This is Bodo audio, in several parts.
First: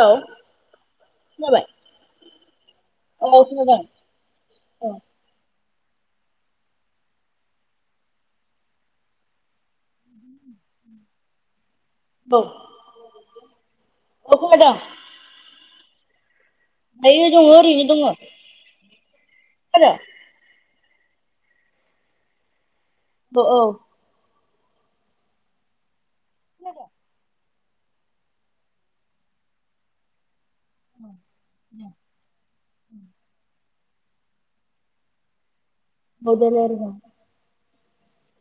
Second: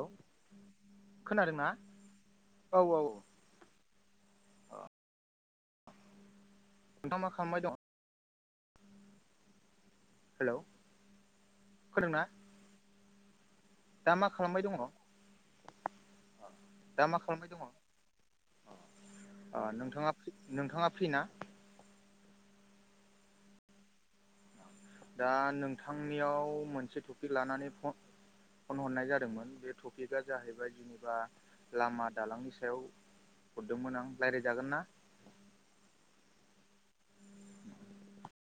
औे। औ खोनाबाय खोनादोंना? औ औ। औ। नोंथां मा खालामबाय दं? हेल' फोरदोंना? औ दा मा औ खालामबाय खोनादों दङ? दा मा दायो जों खालामनाय दङ ओरैनो नोंथाङा खोनादों नोंथाङा फ्रि ना? औ। दा नोंथांनियाव खोनादों मोनसे टपिक लानानै फन फन हरनाय जादोंमोन बे टपिकआ जाहैबाय जेनेबा लामा दालांनि सायाव हरदोंमोन आं रायज्लायजागोन ना? मदल आरोबा [inaudible]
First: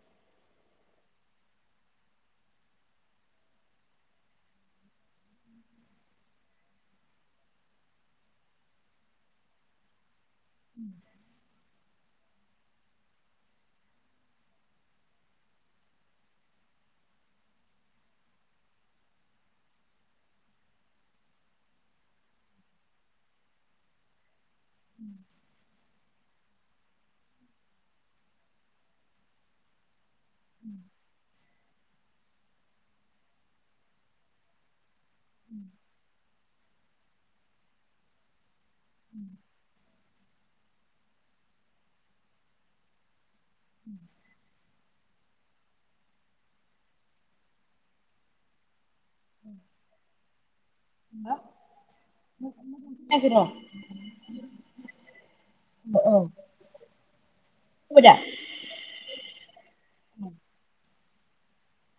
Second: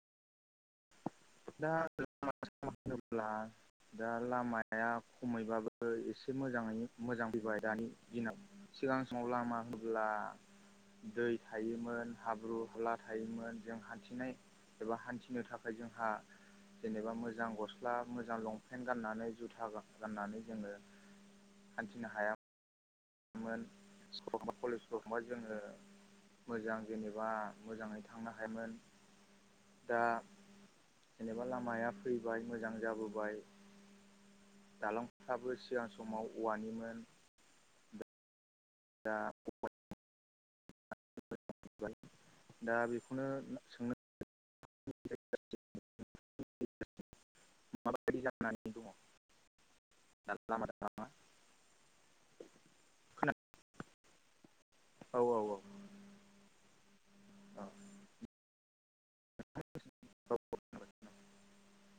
[unintelligible] दा लामाया खमैबाबो एसे मोजाङैनो मोजां फैबाय दानि दिनाव सिगां सं लामाफोरा उ [inaudible] दै थायोमोन हाब्रु हाला थायोमोन जों हान्थिनाय एबा हान्थिनो थाखाय जों हा जेनेबा मोजां गस्ला मोजां लंपेन्ट गाननानै जुथा गाननानै जोङो हान्थिनो हायाामोनामोन स्कुलबा कलेजफोरावखमबा जोङो। मोजां जेनेबा मोजाङै थांनो हायोमोन दा जेनेबा लामाया फैबाय मोजां जाबोबाय दालां हाबो सिगां समाव औवानिमोन। दा दा बेखौनो सोंनो मा बायदि जानानै [unintelligible] खोनायाखै खोनादों [unintelligible] औ औ औ। औ। खोनाबाय [unintelligible]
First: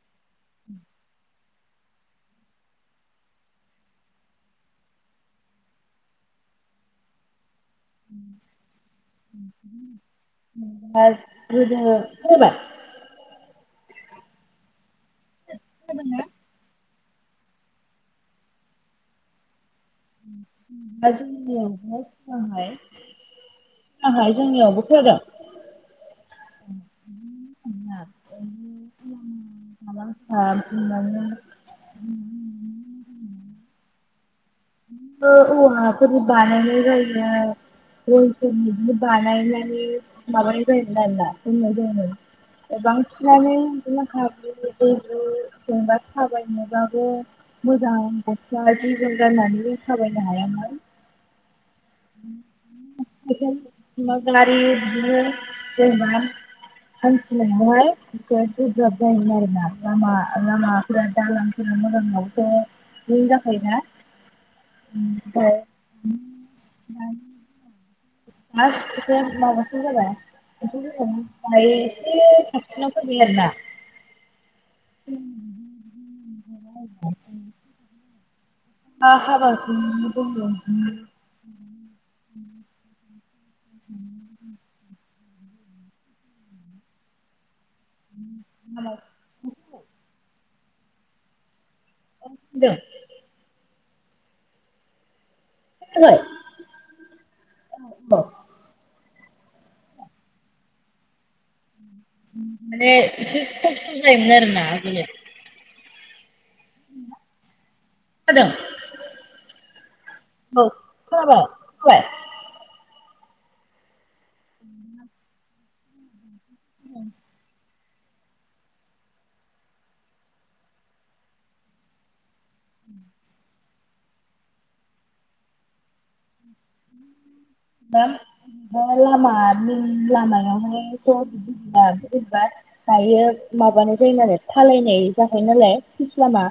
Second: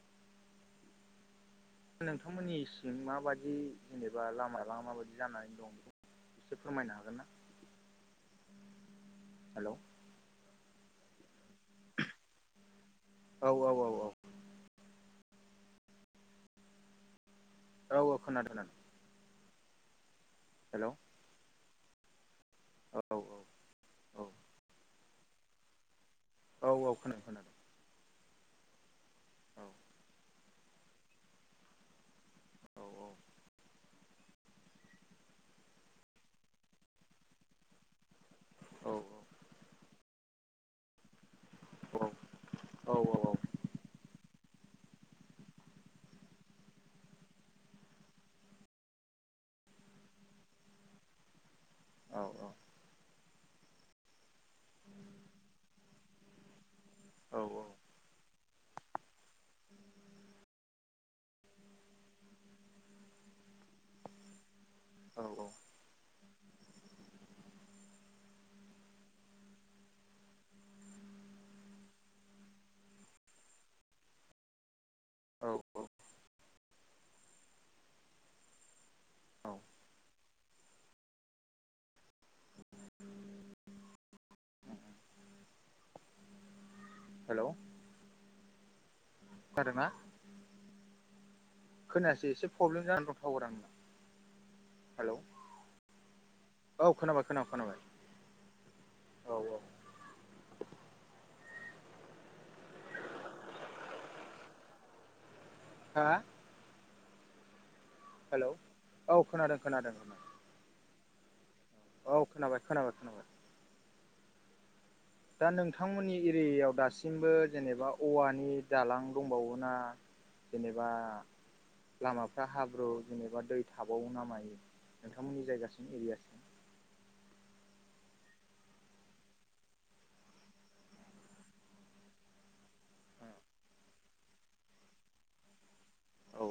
नोंथांमोननि सिं माबायदि जेनेबा लामा लां माबायदि जानानै दं बे एसे फोरमायनो हागोन ना? हेलौ [unintelligible] गोदोनि औ औ औ औ। [unintelligible] औ औ खोनादों दा? हेलौ। औ औ औ जोंनियावहाय जोंनियावबो खोनादों। औ औ खोनादों खोनादों। औ [inaudible] औ औ। औवा फोरनि‌ बानायनाय जायो। [inaudible] बानायनायनि माबानाय जायोमोन आरो ना बुंनाय [inaudible] बांसिनानो बिदिनो खाबु दैबु जेनेबा थाबायनोबाबो मोजां [unintelligible] गाननानैल थाबायनो हायामोन। औ औ गारि बिदिनो दैबान हानथिनायावहाय गोब्राब जायोमोन आरो ना लामा लामाफोराफोरा दालां [unintelligible] नि जाखायोना औ औ ओमफ्राय [unintelligible] जाबाय [unintelligible] औ आ हाबा [unintelligible] [unintelligible] हेलौ उम आरो ना खोनायासै एसे प्रब्लेम जानानै दंथावर नोंना हेलौ खोनाबाय? औ खोनाबाय खोनाबाय खोनाबाय औ औ माने एसे खस्थ' जायोमोन आरोोना आगोलो। हा हेल' औ खोनादों खोनादों खोनादों औ खोनाबाय खोनाबाय खोनादों औ खोनाबाय खोनाबाय खोनाबाय [inaudible] दा नोंथांमोननि एरियायाव दासिमबो जेनेबा औवानि दालां दंबावोना जेनेबा लामाफ्रा हाब्रु जेनेबा दै थाबावो ना मायो नोंथांमोननि जायगासिम एरियासिम? लामानि लामायावहायथ बि गला बोरैबा [unintelligible] दायो माबानाय जायो आरो थालायनाय जाखायो नालाय। फस औ लामा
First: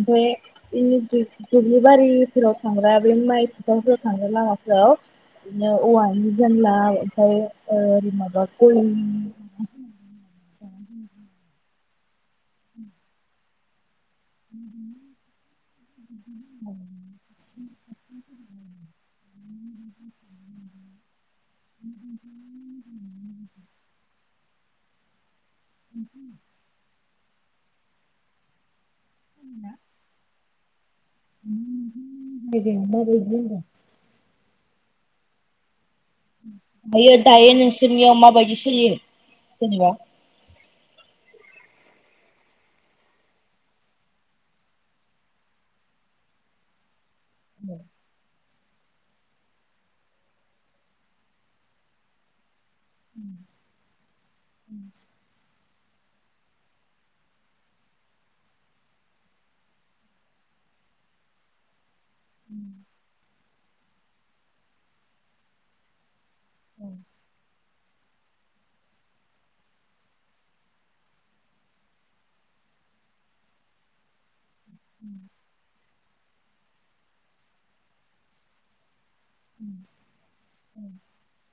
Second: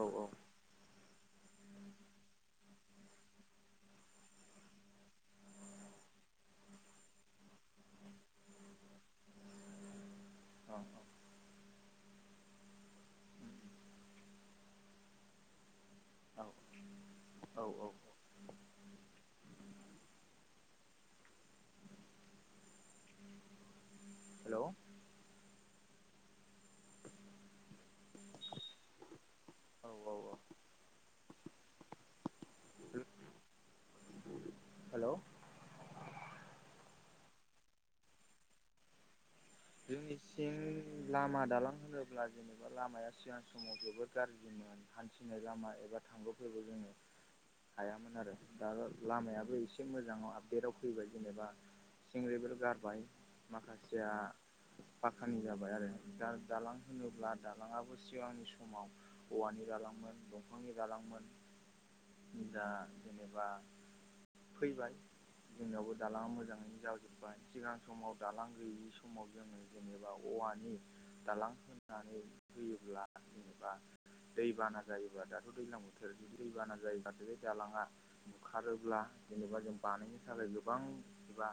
औ औ बेमफ्राय दुब्लि बारिफोराव थांग्रा बेनो माइ [unintelligible] थांग्रा लामाफोरावर बिदिनो औवानि जानला ओमफफ्राय ओै माबा [unintelligible] गय अ उम औ औ औ हेल' उम औ [unintelligible] औ औ [unintelligible] हेल' दायो दायो नोंसोरनियाव माबायदि सोलियो? जेनेबा जोंनि थिं लामा दालां होनोब्ला जेनेबा लामाया सिगां समाव जोबोर गाज्रिमोन। हान्थिनाय लामा एबा थांगलौफोरबो जोङो हायामोन आरो। दा लामायाबो एसे मोजाङाव आपदेटआव फैबाय जेनेबा थंलि बे गार जाबाय माखासेया फाखानि जाबाय आरो दा दालां होनोब्ला दालाङाबो सिगांनि समाव औवानि दालांमोन दंफांनि दालांमोन। दा जेनेबा फैबाय जोंनियावबो दालाङा मोजां मोजाङैनो जाजोबबाय सिगां समाव दालां गैयि समाव जोङो जेनेबा औवानि दालां होनानै होयोब्ला जेनेबा दैबाना जायोबा दाथ' दैज्लां बोथोर जुदि दैबाना जायोबाथ' बे दालाङा बुखारोब्ला जेनेबा जों बानायनो थाखाय गोबां एबा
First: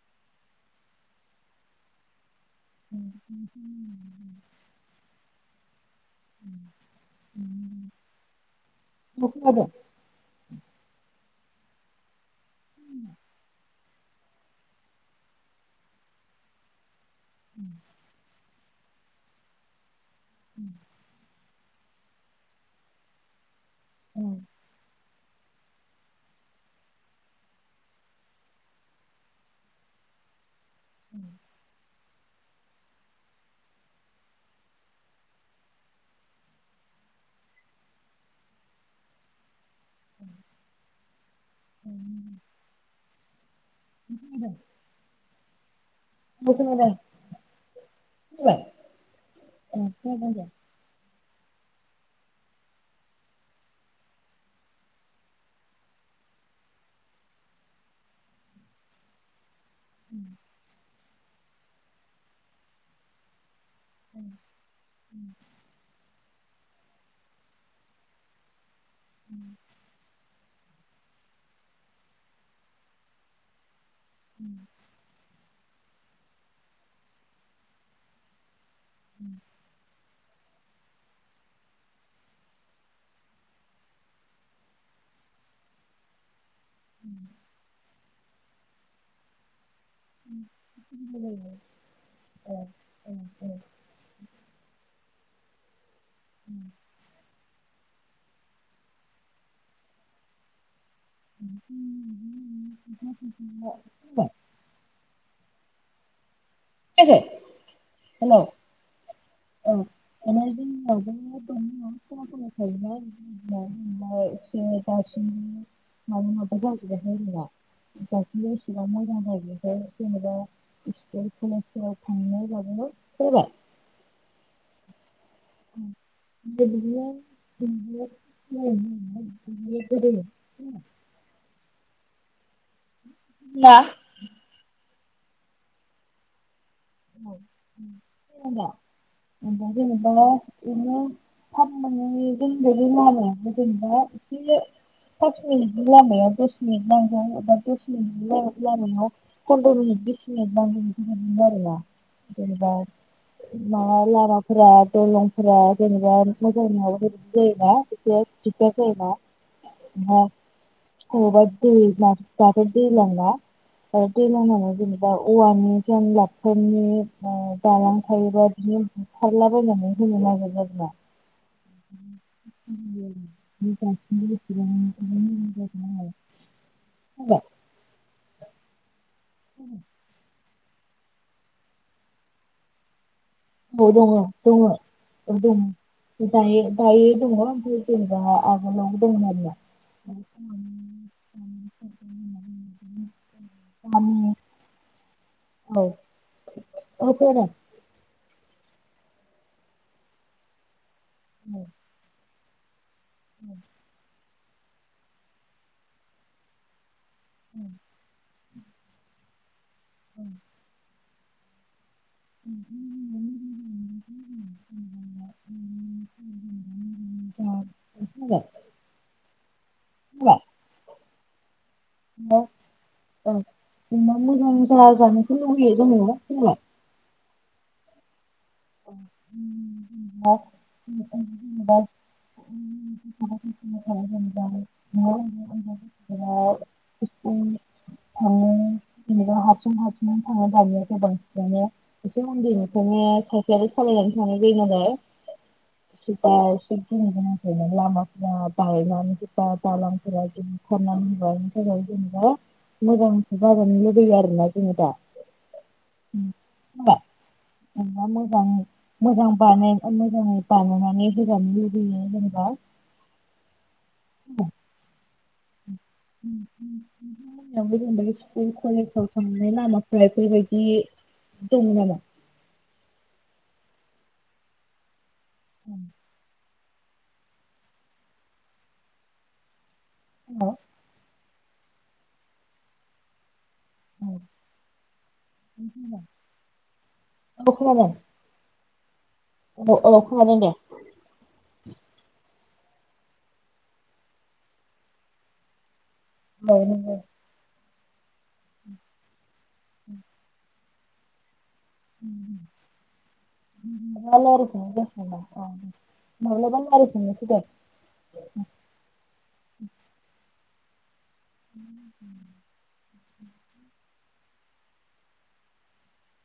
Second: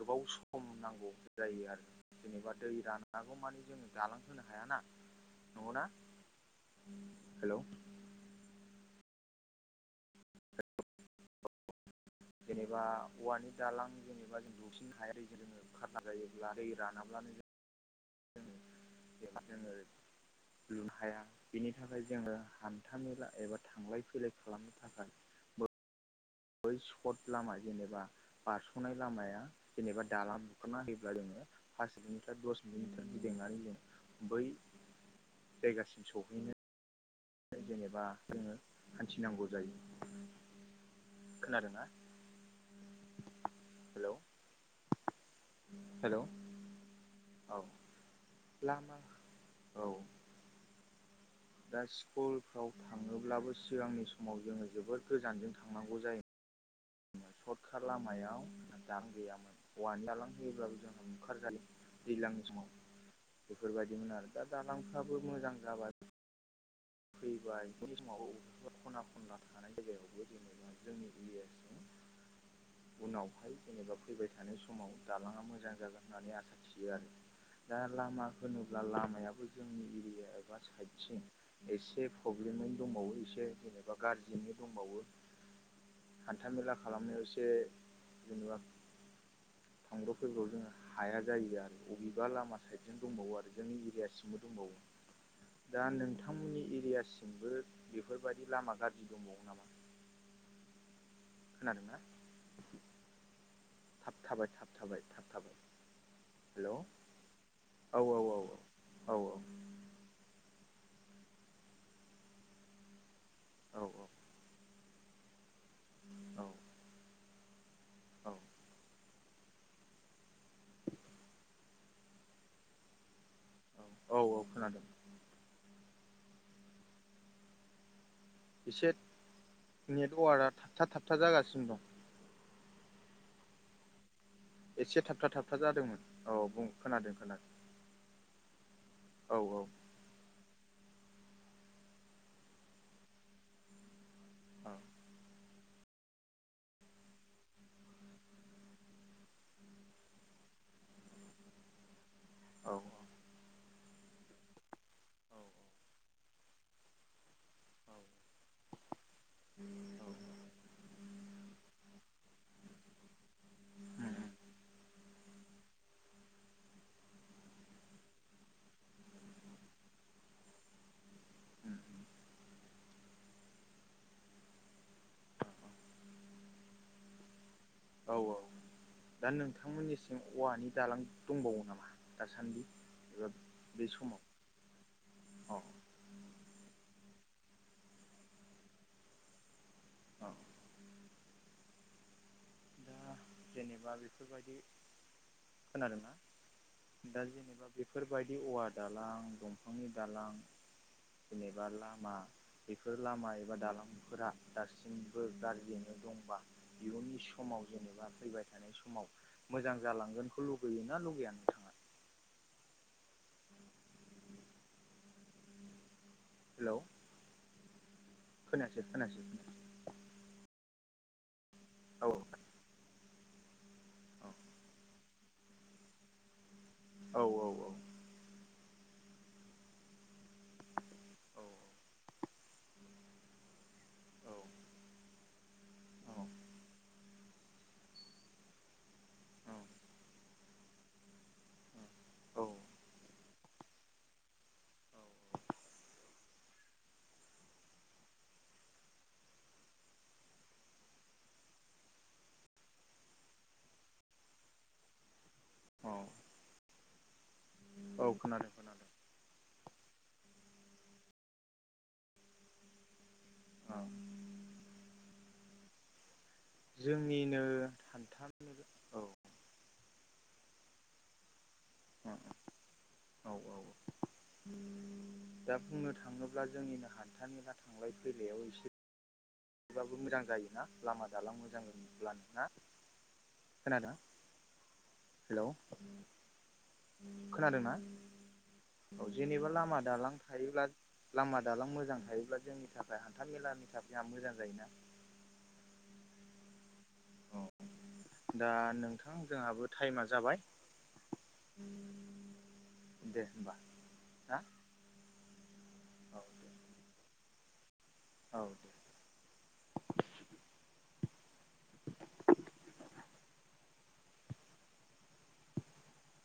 गोबाव सम नांगौ जायो आरो जेनेबा दै राननांगौ मानि जोङो जालांहोनो हायाना नङ ना हेलौ। मख द [unintelligible] जेनेबा औवानि दालां जेनेबा जों दुसिनो हायारि जोङो खारना जायोब्ला दै रानाब्लानो उ [inaudible] ज जोङो लुन हाया बेनि थाखाय जोङो हान्था मेला एबा थांलाय औ फैलाय खालामनो थाखाय बै सर्ट लामा जेनेबा बारस'नाय लामाया जेनेबा दालां ह गि में हासि दस्त [unintelligible] बेनि थखिदिंनानै जों बै जायगासिम सहैनो जेनेबा जोङो हान्थिनांगौ जायो। खोनादों ना खोनादों हेल' हेलौ खोनाबाय औ लामा औ खोनादों दे दा स्कुलफ्राव थाङोब्लाबो सिगांनि समाव जोङो जोबोद गोजानजों थांनांगौ जायो। सर्टक लामायाव दालां गैयामोन औवानि दालां होयोब्लाबो जोंहा बुखारजायो। दैलांनि समाव बेफोरबायदिमोन आरो दा दालांफ्राबो मोजां जाबाय। फैबाय बे समाव बबेबा खना खनला थानाय जायगायावबो जेनेबा जोंनि एरिया सिङाव उनावहाय जेनेबा फैबाय थानाय समाव जालाङा मोजां जागोन होननानै आसा थियो आरो दा लामा होनोब्ला लामायाबो जोंनि एरिया एबा साइड सिं एसे प्रब्लेमैनो दंबावो एसे जेनेबा गाज्रियैनो दंबावो हान्थामेला खालामनायाव एसे जेनेबा थांब्र' फैब्रआव जों हाया जायो आरो बबेबा लामा साइदजों दंबावो आरो जोंनि एरियासिमबो दंबावो दा नों नोंथांमोननि एरियासिमबो बेफोर बादि लामा गाज्रि दंबावो नामा? खोनादोंना थाब थाबाय थाब थाब थाबाय थाब थाबाय हेलौ खोनायाखै औ औ औ हेल' औ औ औ। माने जोंनियावबो [unintelligible] औ औ। [unintelligible] दासिम माने माबा जाजोबाखै आरो ना औ दासामबो इसिबां मोजां जाजोबाखै जेनेबा [unintelligible] कलेजफोराव थांनो बाबो फैबाय औ औ औ खोनादों। [unintelligible] एसे नेटवार्कआ थाबथा थाबथा जागासिनो दं। [unintelligible] एसे थाबथा थाबथा जादोंमोन औ बुं खोनादों औ खोनादों औ खोनादोंना औ दा जेनेबा बिदिनो [unintelligible] जेनेबा एसे [unintelligible] लामाया दस मिनिट नांगौ एबा दस मिनिटनि लामाया [unintelligible] फन्द्र' मिनिट बिस मिनिट [unintelligible] आरोना औ जेनेबा माबा लामाफोरा दलंफोरा जेनेबा मोजां नङाबाथ' जायो ना इसे दिगदार जायो ना [unintelligible] अबवबा दै दाथ' दैलां ना आरो दै लामायाव जेनेबा औवानि जेनलाब फोरनि दालां थायोबा बिदिनो बुखारलाबायनानै होनो नागिरो आरो ना उम [unintelligible] औ औ दा नोंथांमोननिसिम औवानि दालां दंबावो नामा दासान्दि? बे औ दङ समाव दङ औ अ दङ दायो दायो दङ ओमफ्राय जेनेबा आगोलावबो दङमोन आरोना। [unintelligible] दा [unintelligible] जेनेबा गामि बेफोरबायदि औ खोनादों ना औ दा जेनेबा बेफोरबायदि औवा दालां दंफांनि दालां जेनेबा लामा बेफोर लामा एबा खोनादों दालांफोरा दासिमबो गाज्रियैनो दंबा इयुननि समाव जेनेबा फैबाय थानाय समाव मोजां जालांगोनखौ लुगैयोना लुगैया? नोंथाङा [unintelligible] हेलौ जा फैबाय खोनायासै खोनायासै फैबाय औ औ ना मोजां जाया जानोखौ लुुबैयो जों ना [unintelligible] औ औ औ [unintelligible] [unintelligible] थाङो बिेनेबा हारसिं हारसिंनो थाङो दानिया गोबांसिनानो एसे औ औ मन्दिरनिखायनो साइसे सलायनानै थांनाय जायो नालाय। [inaudible] [unintelligible] लामाफोरा बायनानै जे दालांफोरा जुदि [unintelligible] रनानै होनबाय बेनि थाखाय जेनेबा मोजां जाजानो लुुबैयो आरोना जोङो दा। औ औ [unintelligible] खोनादों खोनादों मोजां बानाय मोजाङै बानायनानै होजानो लुुबैयो जेनेबा औ [unintelligible] जोंनिनो गोब हान्था स्कुल औ कलेजाव थांनाय लामा मफ्रायखैबायदि दं नामा औ औ दा बुंनो थाङोब्ला ब्ला जोंनिनो हान्थानि बा थांलाय फैलायाव एसे थबाबो मोजां जायो हेल' ना लामा दालां मोजां ब्लानो ना? खोनादों हेल' औ खोनादोंना खोनादों औ जेनेबा औ लामा औ दालां खोनादों दे थायोब्ला लामा दालां मोजां थायोब्ला जोंनि थाखाय हान्था मेलानि थाखाय मोजां जायोना? [unintelligible] दा नोंथां जोंहाबो टाइमा जाबाय दे होमबा ना [inaudible] औ दे [unintelligible] औ [inaudible]